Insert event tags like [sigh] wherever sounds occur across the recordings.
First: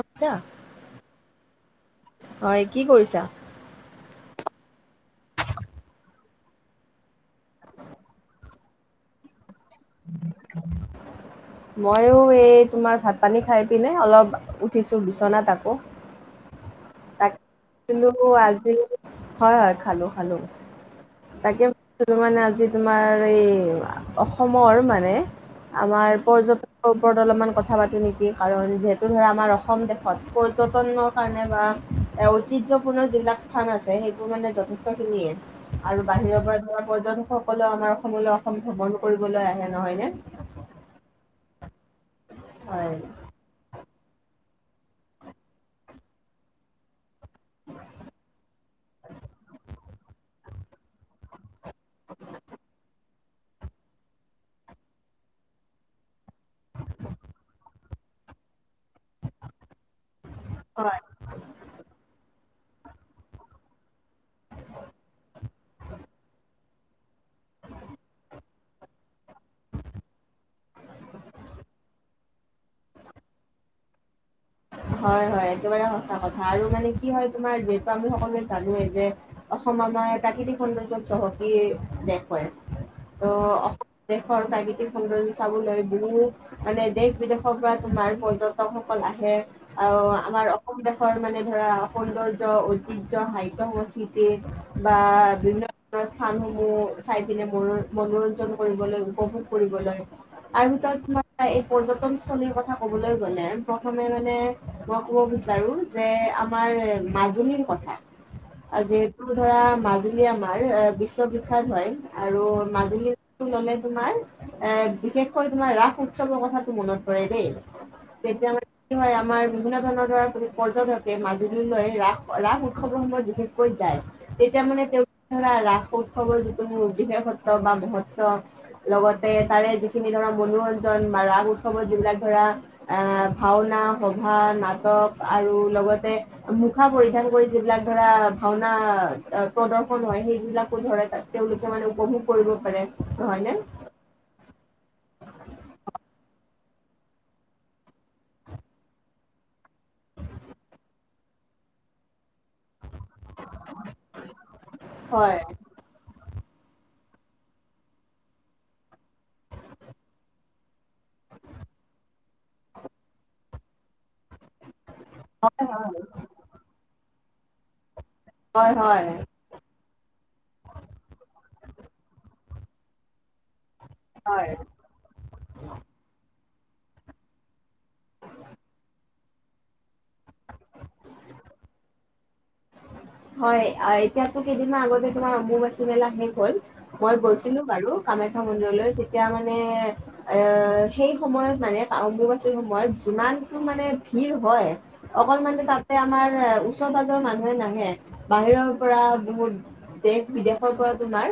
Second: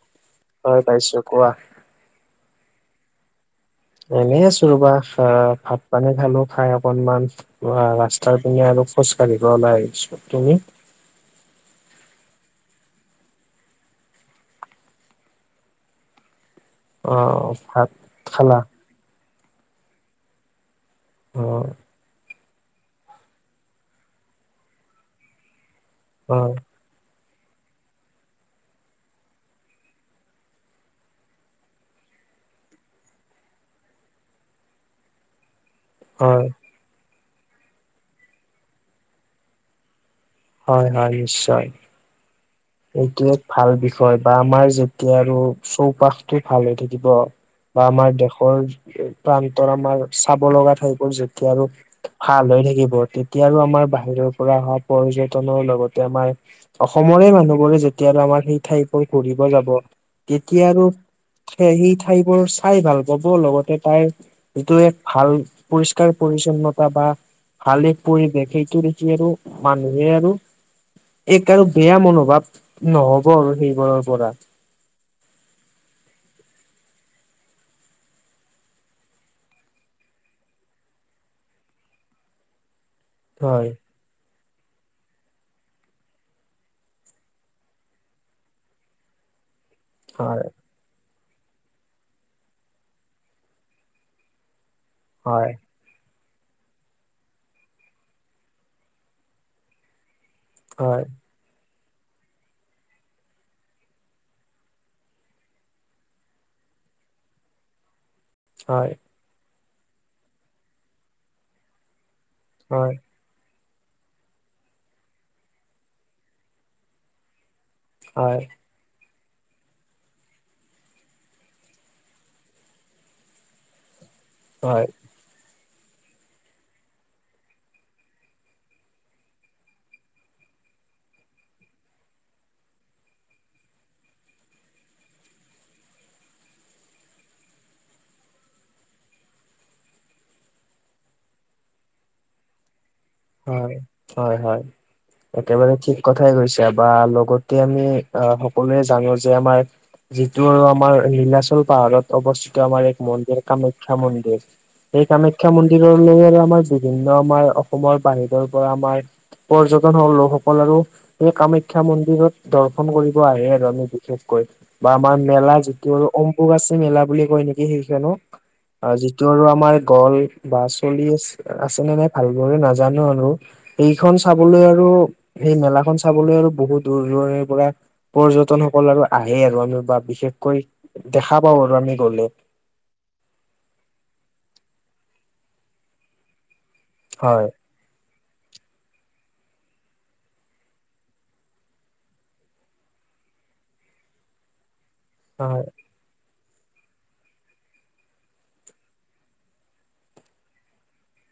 আচ্ছা। হয়, পাইছোঁ। কোৱা? হয়, কি কৰিছা? এনে আছো ৰ'বা। আহ, ভাত-পানী খালো, খাই অকনমান ৰাস্তাৰ পিনে আৰু খোজকাঢ়িব ওলাই আহিছোঁ। তুমি? মইয়ো এই তোমাৰ ভাত-পানী খাই পিনে, অলপ উঠিছোঁ বিচনাত আকৌ। অ, তাক ভাত কিন্তু খালা? আজি হয়, হয়, খালো, খালো। অ তাকে, [unintelligible] মানে আজি তোমাৰ এই অসমৰ মানে আমাৰ হয় পৰ্যট ওপৰত অলপমান কথা পাতো নেকি, কাৰণ যিহেতু ধৰা, আমাৰ অসম দেশত পৰ্যটনৰ কাৰণে বা এ, ঐতিহ্যসপূৰ্ণ যিবিলাক স্থান আছে, সেইবোৰ মানে যথেষ্ট খিনিয়ে আৰু বাহিৰৰ হয় পৰা যোৱা পৰ্যটক সকলেও আমাৰ অসমলৈ অসম ভ্ৰমণ কৰিবলৈ আহে নহয় নে! হয়, হয়, নিশ্চয়। হয়। এইটো এক ভাল বিষয় বা আমাৰ যেতিয়া আৰু চৌপাশটো ভাল হৈ থাকিব। বা আমাৰ দেশৰ প্ৰান্তৰ আমাৰ চাব লগা ঠাইবোৰ যেতিয়া আৰু ভাল হৈ থাকিব, তে তেতিয়া আৰু আমাৰ বাহিৰৰ পৰা অহা পৰ্যটনৰ লগতে, আমাৰ অসমৰে মানুহ যেতিয়া আমাৰ সেই ঠাইলৈ ঘূৰিব যাব, তেতিয়া আৰু হয় সেই সি ঠাইবোৰ চাই ভাল পাব, লগতে তাইৰ যিটো এক ভাল পৰিষ্কাৰ-পৰিচ্ছন্নতা বা [unintelligible] পৰিৱেশ, সেইটো দেখি আৰু মানুহে আৰু এক আৰু বেয়া মনোভাৱ নহ'ব আৰু সেইবোৰৰ পৰা। হয়, হয়, একেবাৰে সঁচা কথা, আৰু মানে কি হয়, তোমাৰ যিহেতু আমি সকলোৱে জানোৱেই যে অসম আমাৰ প্ৰাকৃতিক সৌন্দৰ্য চহকী দেশ হয়, ত', হয় অসম দেশৰ প্ৰাকৃতিক সৌন্দৰ্য চাবলৈ বহুত মানে দেশ-বিদেশৰ পৰা তোমাৰ পৰ্যটকসকল আহে। আহ, হয় আমাৰ অসম দেশৰ মানে ধৰা, সৌন্দৰ্য, ঐতিহ্য, সাহিত্য-সংস্কৃতি বা হয় বিভি ন্ন স্থানসমূহ চাই পিনে মনো-মনোৰঞ্জন কৰিবলৈ, উপভোগ কৰিবলৈ আৰু [unintelligible] ভিতৰত তোমাৰ এই পৰ্যটনস্থলীৰ কথা ক'বলৈ গ'লে, প্ৰথমে মানে মই ক'ব বিচাৰো, যে আমাৰ মাজুলীৰ কথা। হয় [unintelligible] ধৰা, মাজুলী আমাৰ এ বিশ্ববিখ্যাত হয় আৰু হয় মাজুলী ল'লে তোমাৰ এ, বিশেষকৈ তোমাৰ ৰাস উৎসৱৰ কথাতটো মনত পৰে দেই। হয় হয় তেতিয়া মানে কি হয় আমাৰ বিভিন্ন ধৰণৰ ধৰা পৰ্যটকে মাজুলীলৈ ৰাস-ৰাস উৎসৱৰ সময়ত বিশেষকৈ যায়। তেতিয়া মানে হয় হয় তেওঁ ধৰা ৰাস উৎসৱৰ যিটো মোৰ বিশেষত্ব বা মহত্ব, - লগতে তাৰে যিখিনি ধৰা মনোৰঞ্জন বা ৰাস উৎসৱত যিবিলাক ধৰা- আহ' ভাওনা, সভা, নাটক আৰু লগতে মুখা পৰিধান কৰি যিবিলাক ধৰা ভাওনা প্ৰদৰ্শন হয় সেইবিলাকো ধৰে তাত। তেওঁলোকে মানে উপভোগ কৰিব পাৰে। নহয় নে? হয়, হয় হয়। একেবাৰে ঠিক কথাই কৈছা বা লগতে আমি আহ' সকলোৱে জানো যে আমাৰ যিটো আৰু আমাৰ লীলাচল পাহাৰত অৱস্থিত আমাৰ এক মন্দিৰ কামাখ্যা মন্দিৰ- সেই হয় কামাখ্যা মন্দিৰৰ লগৰে আমাৰ বিভিন্ন আমাৰ অসমৰ বাহিৰৰ পৰা আমাৰ পৰ্যটন সহ লোকসকল আৰু- সেই কামাখ্যা মন্দিৰত দৰ্শন কৰিব আহে আৰু আমি বিশেষকৈ বা আমাৰ মেলা হয় যিটো আৰু অম্বুক আছে মেলা বুলি কয় নেকি সেইখনো হয় অঁ'‌ হয় যিটো আৰু আমাৰ [unintelligible] বা চলি আছে, আছেনে নাই ভালদৰে নাজানোঁ আৰু। সেইখন হয়। চাবলৈ আৰু সেই মেলাখন চাবলৈ আৰু বহু দূৰ দূৰে পৰা পৰ্যটন সকল আৰু আহে আৰু আমি বা বিশেষকৈ দেখা পাওঁ আৰু আমি গ'লে। হয়, এতিয়াতো কেইদিনমান আগতে তোমাৰ অম্বুবাচী মেলা শেষ হ'ল, মই হয় গৈছিলোঁ বাৰু- কামাখ্যা মন্দিৰলৈ। তেতিয়া মানে- এ সেই সময়ত মানে অম্বুবাচীৰ সময়ত যিমানটো মানে ভিৰ হয়- অকল হয় মানে তাতে আমাৰ ওচৰ পাজৰ মানুহে নাহে বাহিৰৰ পৰা বহুত দেশ বিদেশৰ পৰা তোমাৰ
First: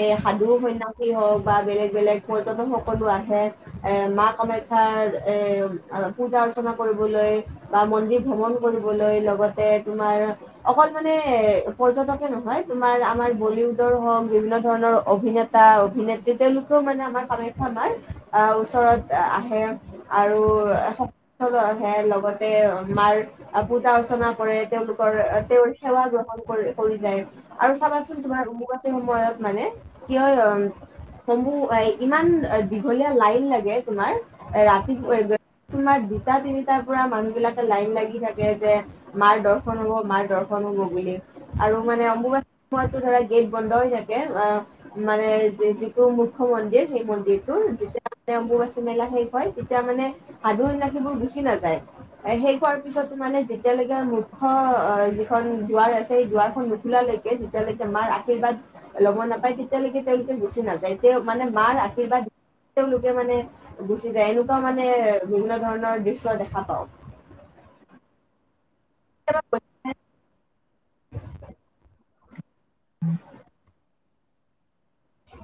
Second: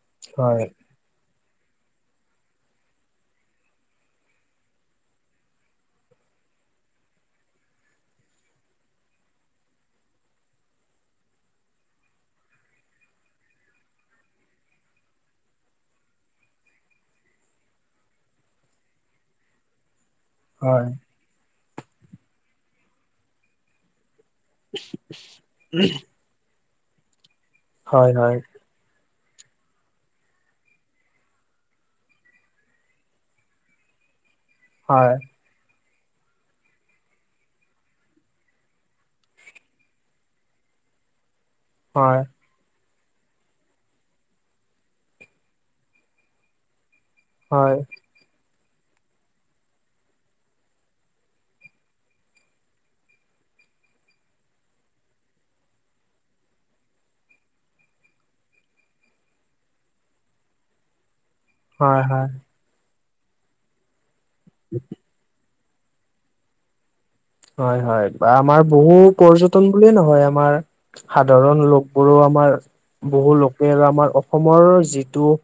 এ সাধু হয় সন্ন্যাসীৰ- হওঁক বা বেলেগ বেলেগ পৰ্যটক সকলো আহে, এ মা কামাখ্যাৰ এ অঁ' পূজা অৰ্চনা কৰিবলৈ- বা মন্দিৰ ভ্ৰমণ কৰিবলৈ, লগতে তোমাৰ অকল মানে পৰ্যটকে নহয় তোমাৰ আমাৰ বলিউডৰ হওক বিভিন্ন ধৰণৰ অভিনে তা-অভিনেত্ৰী তেওঁলোকেও মানে আমাৰ কামাখ্যা আমাৰ আহ' ওচৰত আহে। আৰু হয় [unintelligible] আহে লগতে আমাৰ পূজা অৰ্চনা- কৰে, তেওঁলোকৰ তেওঁৰ সেৱা গ্ৰহণ কৰি কৰি যায় আৰু হয় চাবাচোন হয় তোমাৰ [unintelligible] সময়ত মানে কি হয় সম্বু, ইমান দীঘলীয়া লাইন লাগে তোমাৰ ৰাতি হয় তোমাৰ দুটা তিনিটাৰ পৰা মানুহ বিলাকে লাইন লাগি থাকে যে মাৰ দৰ্শন হ'ব মাৰ দৰ্শন হ'ব বুলি আৰু মানে হয় অম্বুবাচী- সময়তো ধৰা গেট বন্ধ হৈ থাকে। অঁ' মানে যিটো মুখ্য মন্দিৰ সেই মন্দিৰ- যিবোৰ হয় যেতিয়া মানে অম্বুবাচী মেলা শেষ হয় তেতিয়া মানে সাধু সন্যাসী বোৰ গুচি নাযায়। এ শেষ হোৱাৰ পিছতো মানে যেতিয়ালৈকে মুখ্য অ খন দুৱাৰ আছে সেই দুৱাৰখন নুখলালৈকে যেতিয়ালৈকে মাৰ আশীৰ্বাদ ল'ব নাপায় তেতিয়ালৈকে তেওঁলোকে গুচি নাযায়। তেওঁ মানে- মাৰ হয় আশীৰ্বাদ হয় [unintelligible] তেওঁলোকে মানে গুচি যায় এনেকুৱা মানে বিভিন্ন ধৰণৰ দৃশ্য দে খা পাওঁ। হয় হয় বা আমাৰ বহু পৰ্যটন- একোৱেই নহয়, আমাৰ সাধাৰণ লোক বোৰো আমাৰ বহু লোকে আমাৰ- সময়ৰ যিটো-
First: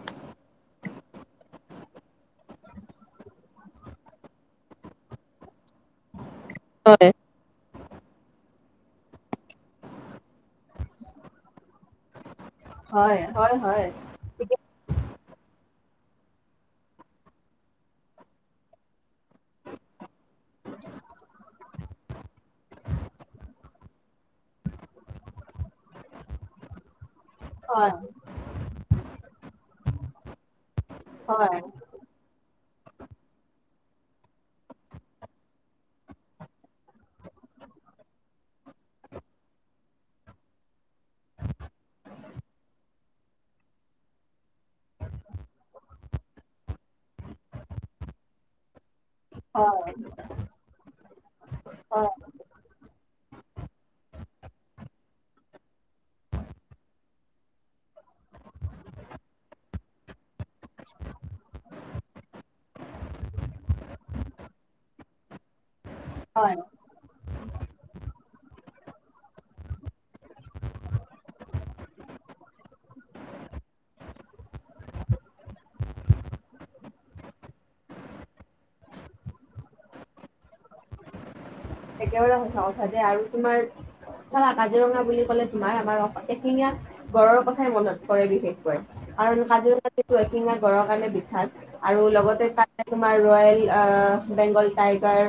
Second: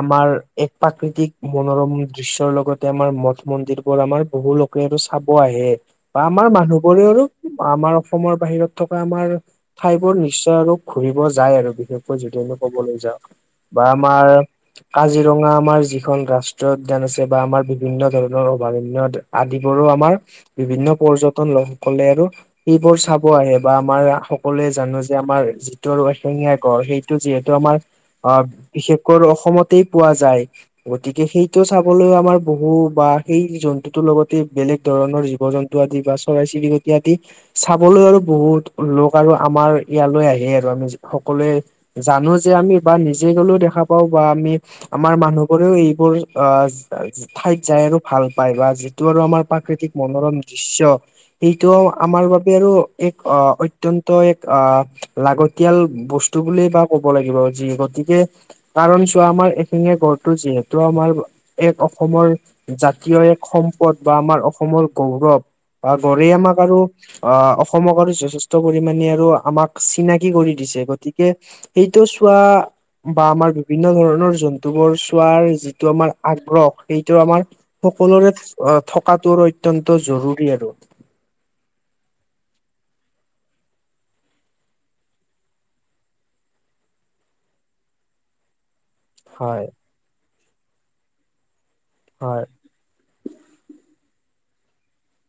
আমাৰ এক প্ৰাকৃতিক মনোৰমৰ দৃশ্যৰ লগতে আমাৰ মঠ মন্দিৰ বোৰ আমাৰ বহু লো কে এইতো চাব আহে বা আমাৰ মানুহবোৰে হয়। আৰু- আমাৰ অসমৰ বাহিৰত থকা আমাৰ ঠাই বোৰ নিশ্চয় আৰু ঘুৰিব যায় আৰু বিশেষ কৈ যদি আমি ক'বলৈ হয়, যাওঁ হয়, হয়। বা আমাৰ- কাজিৰঙা আমাৰ যিখন ৰাষ্ট্ৰীয় উদ্যান আছে বা আমাৰ বিভিন্ন ধৰণৰ অভয়াৰণ্যত আদিবোৰো আমাৰ বিভিন্ন পৰ্যটন লোকসকলে আৰু সেবোৰ চাব আহে বা আমাৰ সকলোৱে জানো যে আমাৰ যিটো আৰু এশেঙীয়া গড় সেইটো যিহে [unintelligible] আমাৰ হয়, অ', বিশেষ কৈ অসমতেই পোৱা যায়। গতিকে হয়, সেইটো হয়, চা সকলোৱে আমাৰ বহু বা সেই জন্তুটোৰ লগতে বেলেগ ধৰণৰ জীৱ জন্তু [unintelligible] আদি বা চৰাই চিৰিকতি আদি চাবলৈ আৰু বহুত লোক আৰু আমাৰ ইয়ালৈ আহে আৰু আমি যি সকলোৱে জানো যে আমি বা নিজে গ'লেও দেখা পাওঁ বা আমি আমাৰ মানুহবোৰেও এইবোৰ অ' ঠাইত যায় আৰু ভাল পায় বা যিটো আৰু আমাৰ প্ৰাকৃতিক মনোৰম দৃশ্য সেইটো হয়, আমাৰ [unintelligible] আৰু এক অ' অত্যন্ত এক আহ লাগতিয়াল বস্তু বুলি বা ক'ব লাগিব যি গতিকে কাৰণ চোৱা আমাৰ এশিঙীয়া গড়টো যিহেতু আমাৰ এক অসমৰ জাতীয় এক সম্পদ বা আমাৰ অসমৰ গৌৰৱ বা গড়ে হয়, আমাক আৰু অ', অসমক আৰু যথেষ্ট পৰিমানে আৰু আমাক চিনাকি কৰি দিছে গতিকে এইটো চোৱা বা আমাৰ বিভিন্ন ধৰণৰ জন্তুবোৰ চোৱাৰ যিটো আমাৰ আগ্ৰহ সেইটো আমাৰ সকলোৰে [unintelligible] থকাতটো অত্যন্ত জৰুৰী আৰু। একেবাৰে সঁচা কথা দে আৰু তোমাৰ চাবা কাজিৰঙা বুলি ক'লে তোমাৰ আমাৰ [unintelligible] এশিঙীয়া গড়ৰ কথাই মনত পৰে বিশেষকৈ। কাৰণ হয় কাজিৰঙা যিহেটো এশেঙিয়া গড়ৰ কাৰণে বিক্ষ্যাত আৰু হয় লগতে [unintelligible] তোমাৰ ৰয়েল অ' বেংগল টাইগাৰ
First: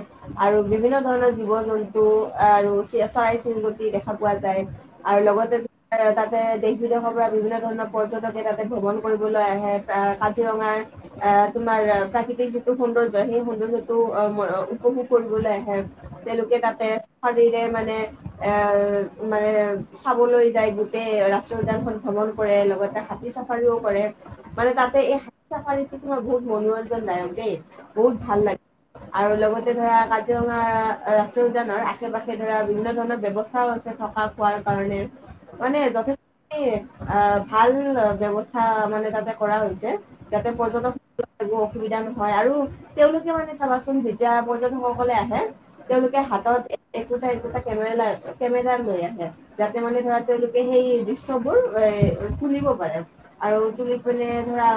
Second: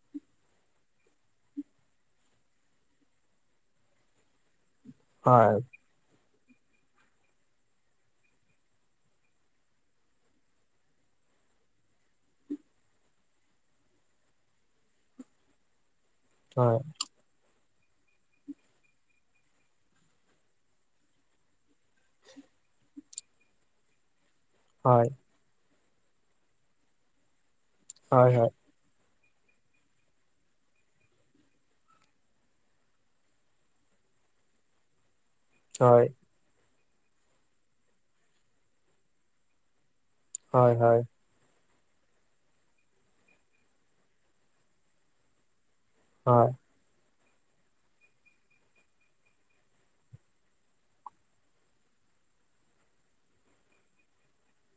আৰু বিভিন্ন ধৰণৰ জীৱ জন্তু আৰু চিৰ-চৰাই চিৰিকতি দেখা পোৱা যায় আৰু লগতে হয় [unintelligible] তাতে দেশ বিদেশৰ পৰা বিভিন্ন ধৰণৰ পৰ্যটকে তাতে ভ্ৰমণ কৰিবলৈ আহে [unintelligible] কাজিৰঙাৰ আহ তোমাৰ প্ৰাকৃতিক যিটো সৌন্দৰ্যয় সেই সৌন্দৰ্যটো অম-অম-আ উপভোগ কৰিবলৈ আহে তেওঁলোকে তাতে শৰীৰে মানে এ মানে চাবলৈ যায় গোটেই ৰাস্ত উদানখন ভ্ৰমণ কৰে লগতে হাতী চাফাৰীওঁ কৰে মানে তাতে হয় এই সাত [unintelligible] মনোৰঞ্জন দায়ক দেই বহুত ভাল হয় হয় লাগে। আৰু লগতে ধৰা কাজিৰঙা ৰাষ্ট্ৰীয় উদ্যনৰ আশে পাশে ধৰা বিভিন্ন ধৰণৰ ব্যৱস্থাও আছে থকা খোৱাৰ কাৰণে। মানে হয় [unintelligible] আহ ভাল ব্যৱস্থা মানে তাতে কৰা হৈছে। ইাতে হয় হয় পৰ্যটক একো অসুবিধা নহয় আৰু তেওঁলোকে মানে চাবাচোন যেতিয়া পৰ্যটকসকলে আহে তেওঁলোকে হাতত একোটা, একোটা কেমেৰা লৈ কেমেৰা লৈ আহে। যাতে মানে ধৰা তেওঁলোকে সেই দৃশ্যবোৰ এ তুলিব পাৰে। আৰু তুলি [unintelligible] ধৰা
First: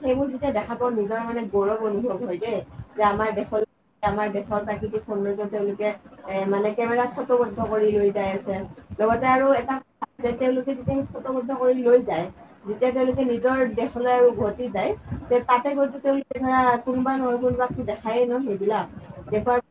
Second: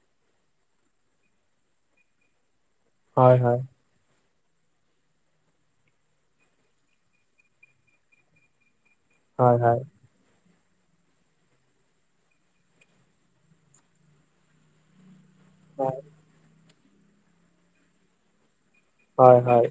সেইবোৰ যেতিয়া দেখা পাওঁ নিজৰ মানে গৌৰৱ অনুভৱ হয় দেই। যে আমাৰ হয় হয় দেশৰ আমাৰ দেশৰ প্ৰাকৃতিক [unintelligible] তেওঁলোকে এ মানে কেমেৰাত ফটো [unintelligible] কৰি লৈ যাই আছে লগতে আৰু হয় এটা হয় [unintelligible] তেওঁলোকে [unintelligible] ফত [unintelligible] কৰি লৈ যায়। যেতিয়া তেওঁলোকে নিজৰ দেশলৈ উভতি যায় তাতে গৈ [unintelligible] কোনবা নহয় কোনবাকটো দেখায়ে ন সেইবিলাক। হয় হয় হয় দেখুৱ হয়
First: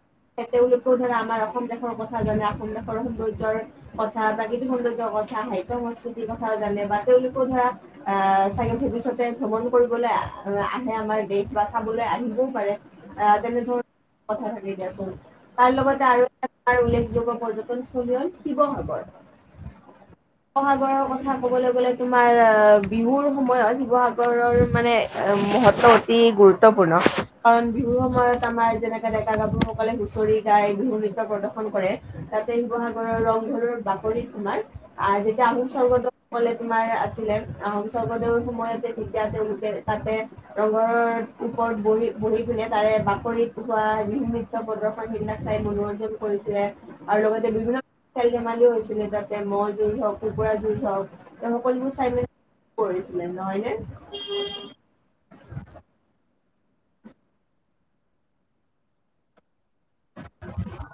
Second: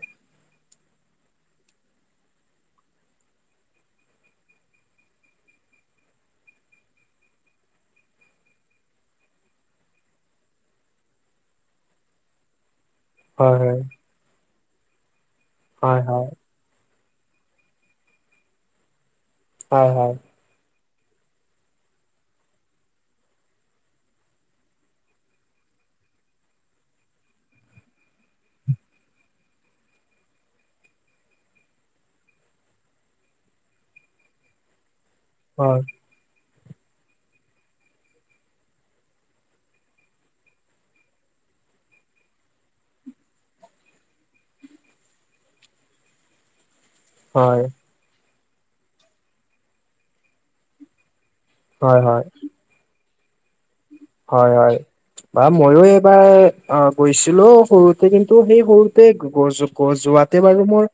তেওঁলোকো ধৰা আমাৰ অসম দেশৰ কথা জানে অসম দেশৰ সৌন্দৰ্যৰ কথা প্ৰাকৃতিক সৌন্দৰ্য কথা, সাহিত্য-সংস্কৃতিৰ কথাও জানে বা তেওঁলোক ধৰা অ', চাগে ভৱিষ্যতে ভ্ৰমণ কৰিবলৈ আহে, আমাৰ দেশ বা চাবলৈ আহিবও পাৰে। হয় হয় হয় হয় হয় তেনেধৰণৰ কথা থাকে দিয়াচোন। তাৰ হয় লগতে আৰু তাৰ উল্লেখযোগ্য পৰ্যটনস্থলী হ'ল শিৱসাগৰ। হয় হয়। শিৱসাগৰৰ কথা কবলৈ গ'লে তোমাৰ। অ', বিহুৰ সময়ত শিৱসাগৰৰ মানে মহত্ব অতি গুৰুত্বপূৰ্ণ। কাৰণ বিহুৰ সময়ত আমাৰ যেনেকে ডেকা-গাভৰুসকলে হুচৰি গাই, বিহু নৃত্য প্ৰদৰ্শন কৰে। তাতে শিৱসাগৰ ৰং ঘৰৰ বাকৰিত তোমাৰ আহোম হয় স্বৰ্গত ক'লে তোমাৰ আছিলে, আহোম স্বৰ্গদেউৰ সময়তে তেতিয়া তেওঁলোকে তাতে ৰঙঘৰ ওপৰত বহি বহি পিনে তাৰে বাকৰিত চোৱা, বিহু নিত্য প্ৰদৰ্শন মই সেইবিলাক চাই মনোৰঞ্জন কৰিছে, আৰু লগতে হয় বিভিন্ন খেল-ধেমালিও হৈছিলে তাতে, ম'হ জুজ হওঁক, কুকুৰা জুজ হওঁক, এই সকলবোৰ হয় চাই হয় মি কৰিছিলে, নহয় নে? হয় হয়। বা মইয়ো এইবাৰ অ' কৰিছিলো সৰুতে, কিন্তু সেই সৰুতে গৈ যোৱাত তেতিয়া বাৰু মোৰ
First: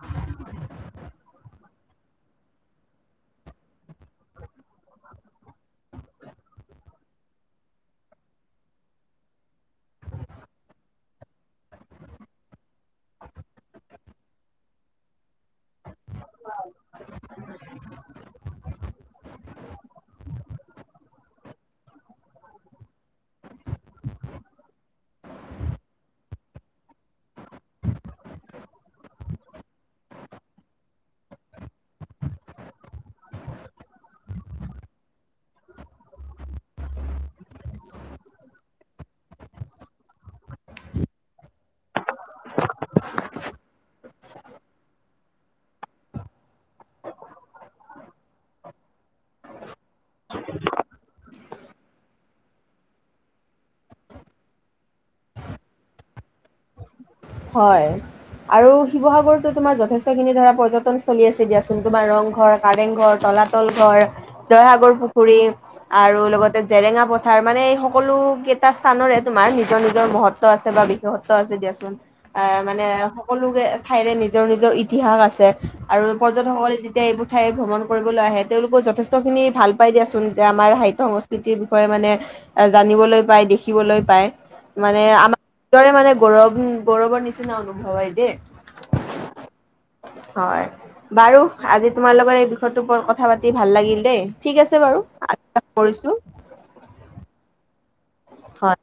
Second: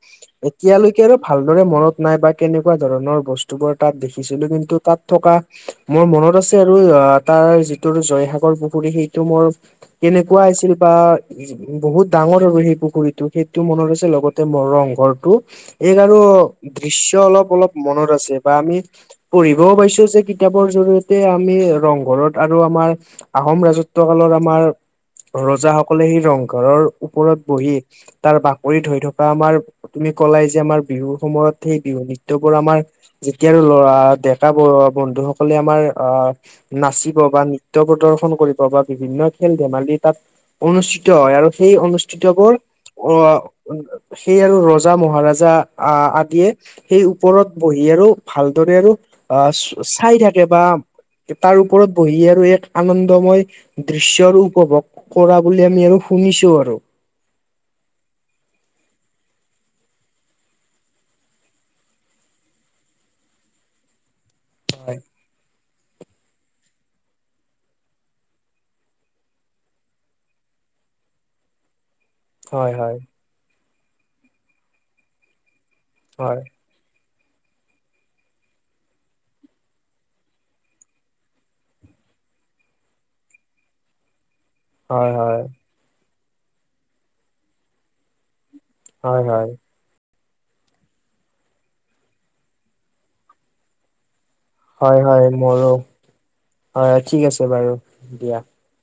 এতিয়ালৈকে আৰু ভালদৰে মনত নাই বা, কেনেকুৱা ধৰণৰ বস্তুবোৰ তাত দেখিছিলোঁ কিন্তু তাত থকা মোৰ মনত আছে আৰু, অ' তাৰ ত' জয়সাগৰ পুখুৰী, সেইটো মোৰ কেনেকুৱা আছিল বা উম্, বহুত ডাঙৰ আৰু সেই পুখুৰীটো, সেইটো মনত আছে। লগতে মো ৰং ঘৰটো, এই আৰু দৃশ্য অলপ অলপ মনত আছে, বা আমি পঢ়িবও পাইছোঁ, যে কিতাপৰ জৰিয়তে আমি ৰংঘৰত আৰু আমাৰ, আহোম ৰাজত্ব কালৰ আমাৰ ৰজাসকলে সেই ৰংঘৰৰ ওপৰত বহি, তাৰ বাকৰিত হৈ থকা আমাৰ তুমি কলাই যে আমাৰ, বিহুৰ সময়ত সেই বিহু নৃত্যবোৰ আমাৰ যেতিয়া আৰু ল'ৰা ডেকা ব বন্ধু সকলে, আমাৰ আহ নাচিত বা নৃত্য প্ৰদৰ্শন কৰিব, বা বিভিন্ন দিশত খেল-ধেমালি তাত অনুষ্ঠিত হয়, আৰু সেই অনুষ্ঠিতবোৰ অ' সেই আৰু ৰজা মহাৰজা অ' আদিয়ে সেই ওপৰত বহি আৰু, ভালদৰে আৰু অ', চাই থাকে বা তাৰ ওপৰত বহি আৰু এক আনন্দময় দৃশ্যৰ উপভোগ কৰা বুলি, আমি আৰু শুনিছোঁ আৰু। হয়। আৰু শিৱসাগৰতো তোমাৰ যথেষ্টখিনি ধৰা পৰ্যটন থলী আছে দিয়াচোন। তোমাৰ ৰংঘৰ, কাৰেংঘৰ, তলাত ল ঘৰ, জয়সাগৰ হয় পুখুৰী। আৰু লগতে জেৰেঙা পথাৰ, মানে এই সকলো কেইটা স্থানৰে তোমাৰ নিজৰ নিজৰ মহত্ব আছে, বা বিশেষত্ব আছে দিয়াচোন, অ', হয় মানে হয় সকলো ঠাইৰে নিজৰ নিজৰ ইতিহাস আছে। আৰু পৰ্যটকসকলে যেতিয়া এইবোৰ ঠাই ভ্ৰমণ কৰিবলৈ আহে, তেওঁলোকে যথেষ্টখিনি ভাল পাই দিয়াচোন। যে আমাৰ সাহিত্য-সংস্কৃতিৰ বিষয়ে মানে এ জানিবলৈ পায়, দেখিবলৈ পায়। মানে হয় আমাৰ হয় দৰে মানে গৌৰৱ, গৌৰৱৰ নিচিনা অনুভৱ হয় দেই। হয় হয়। হয়, বাৰু আজি তোমাৰ লগত এই বিষয়টোৰ ওপৰত কথা পাতি ভাল লাগিল দেই। ঠিক আছে বাৰু, হয় হয় মোৰো কৰিছোঁ। হয়, অ' ঠিক আছে বাৰু দিয়া। হয়।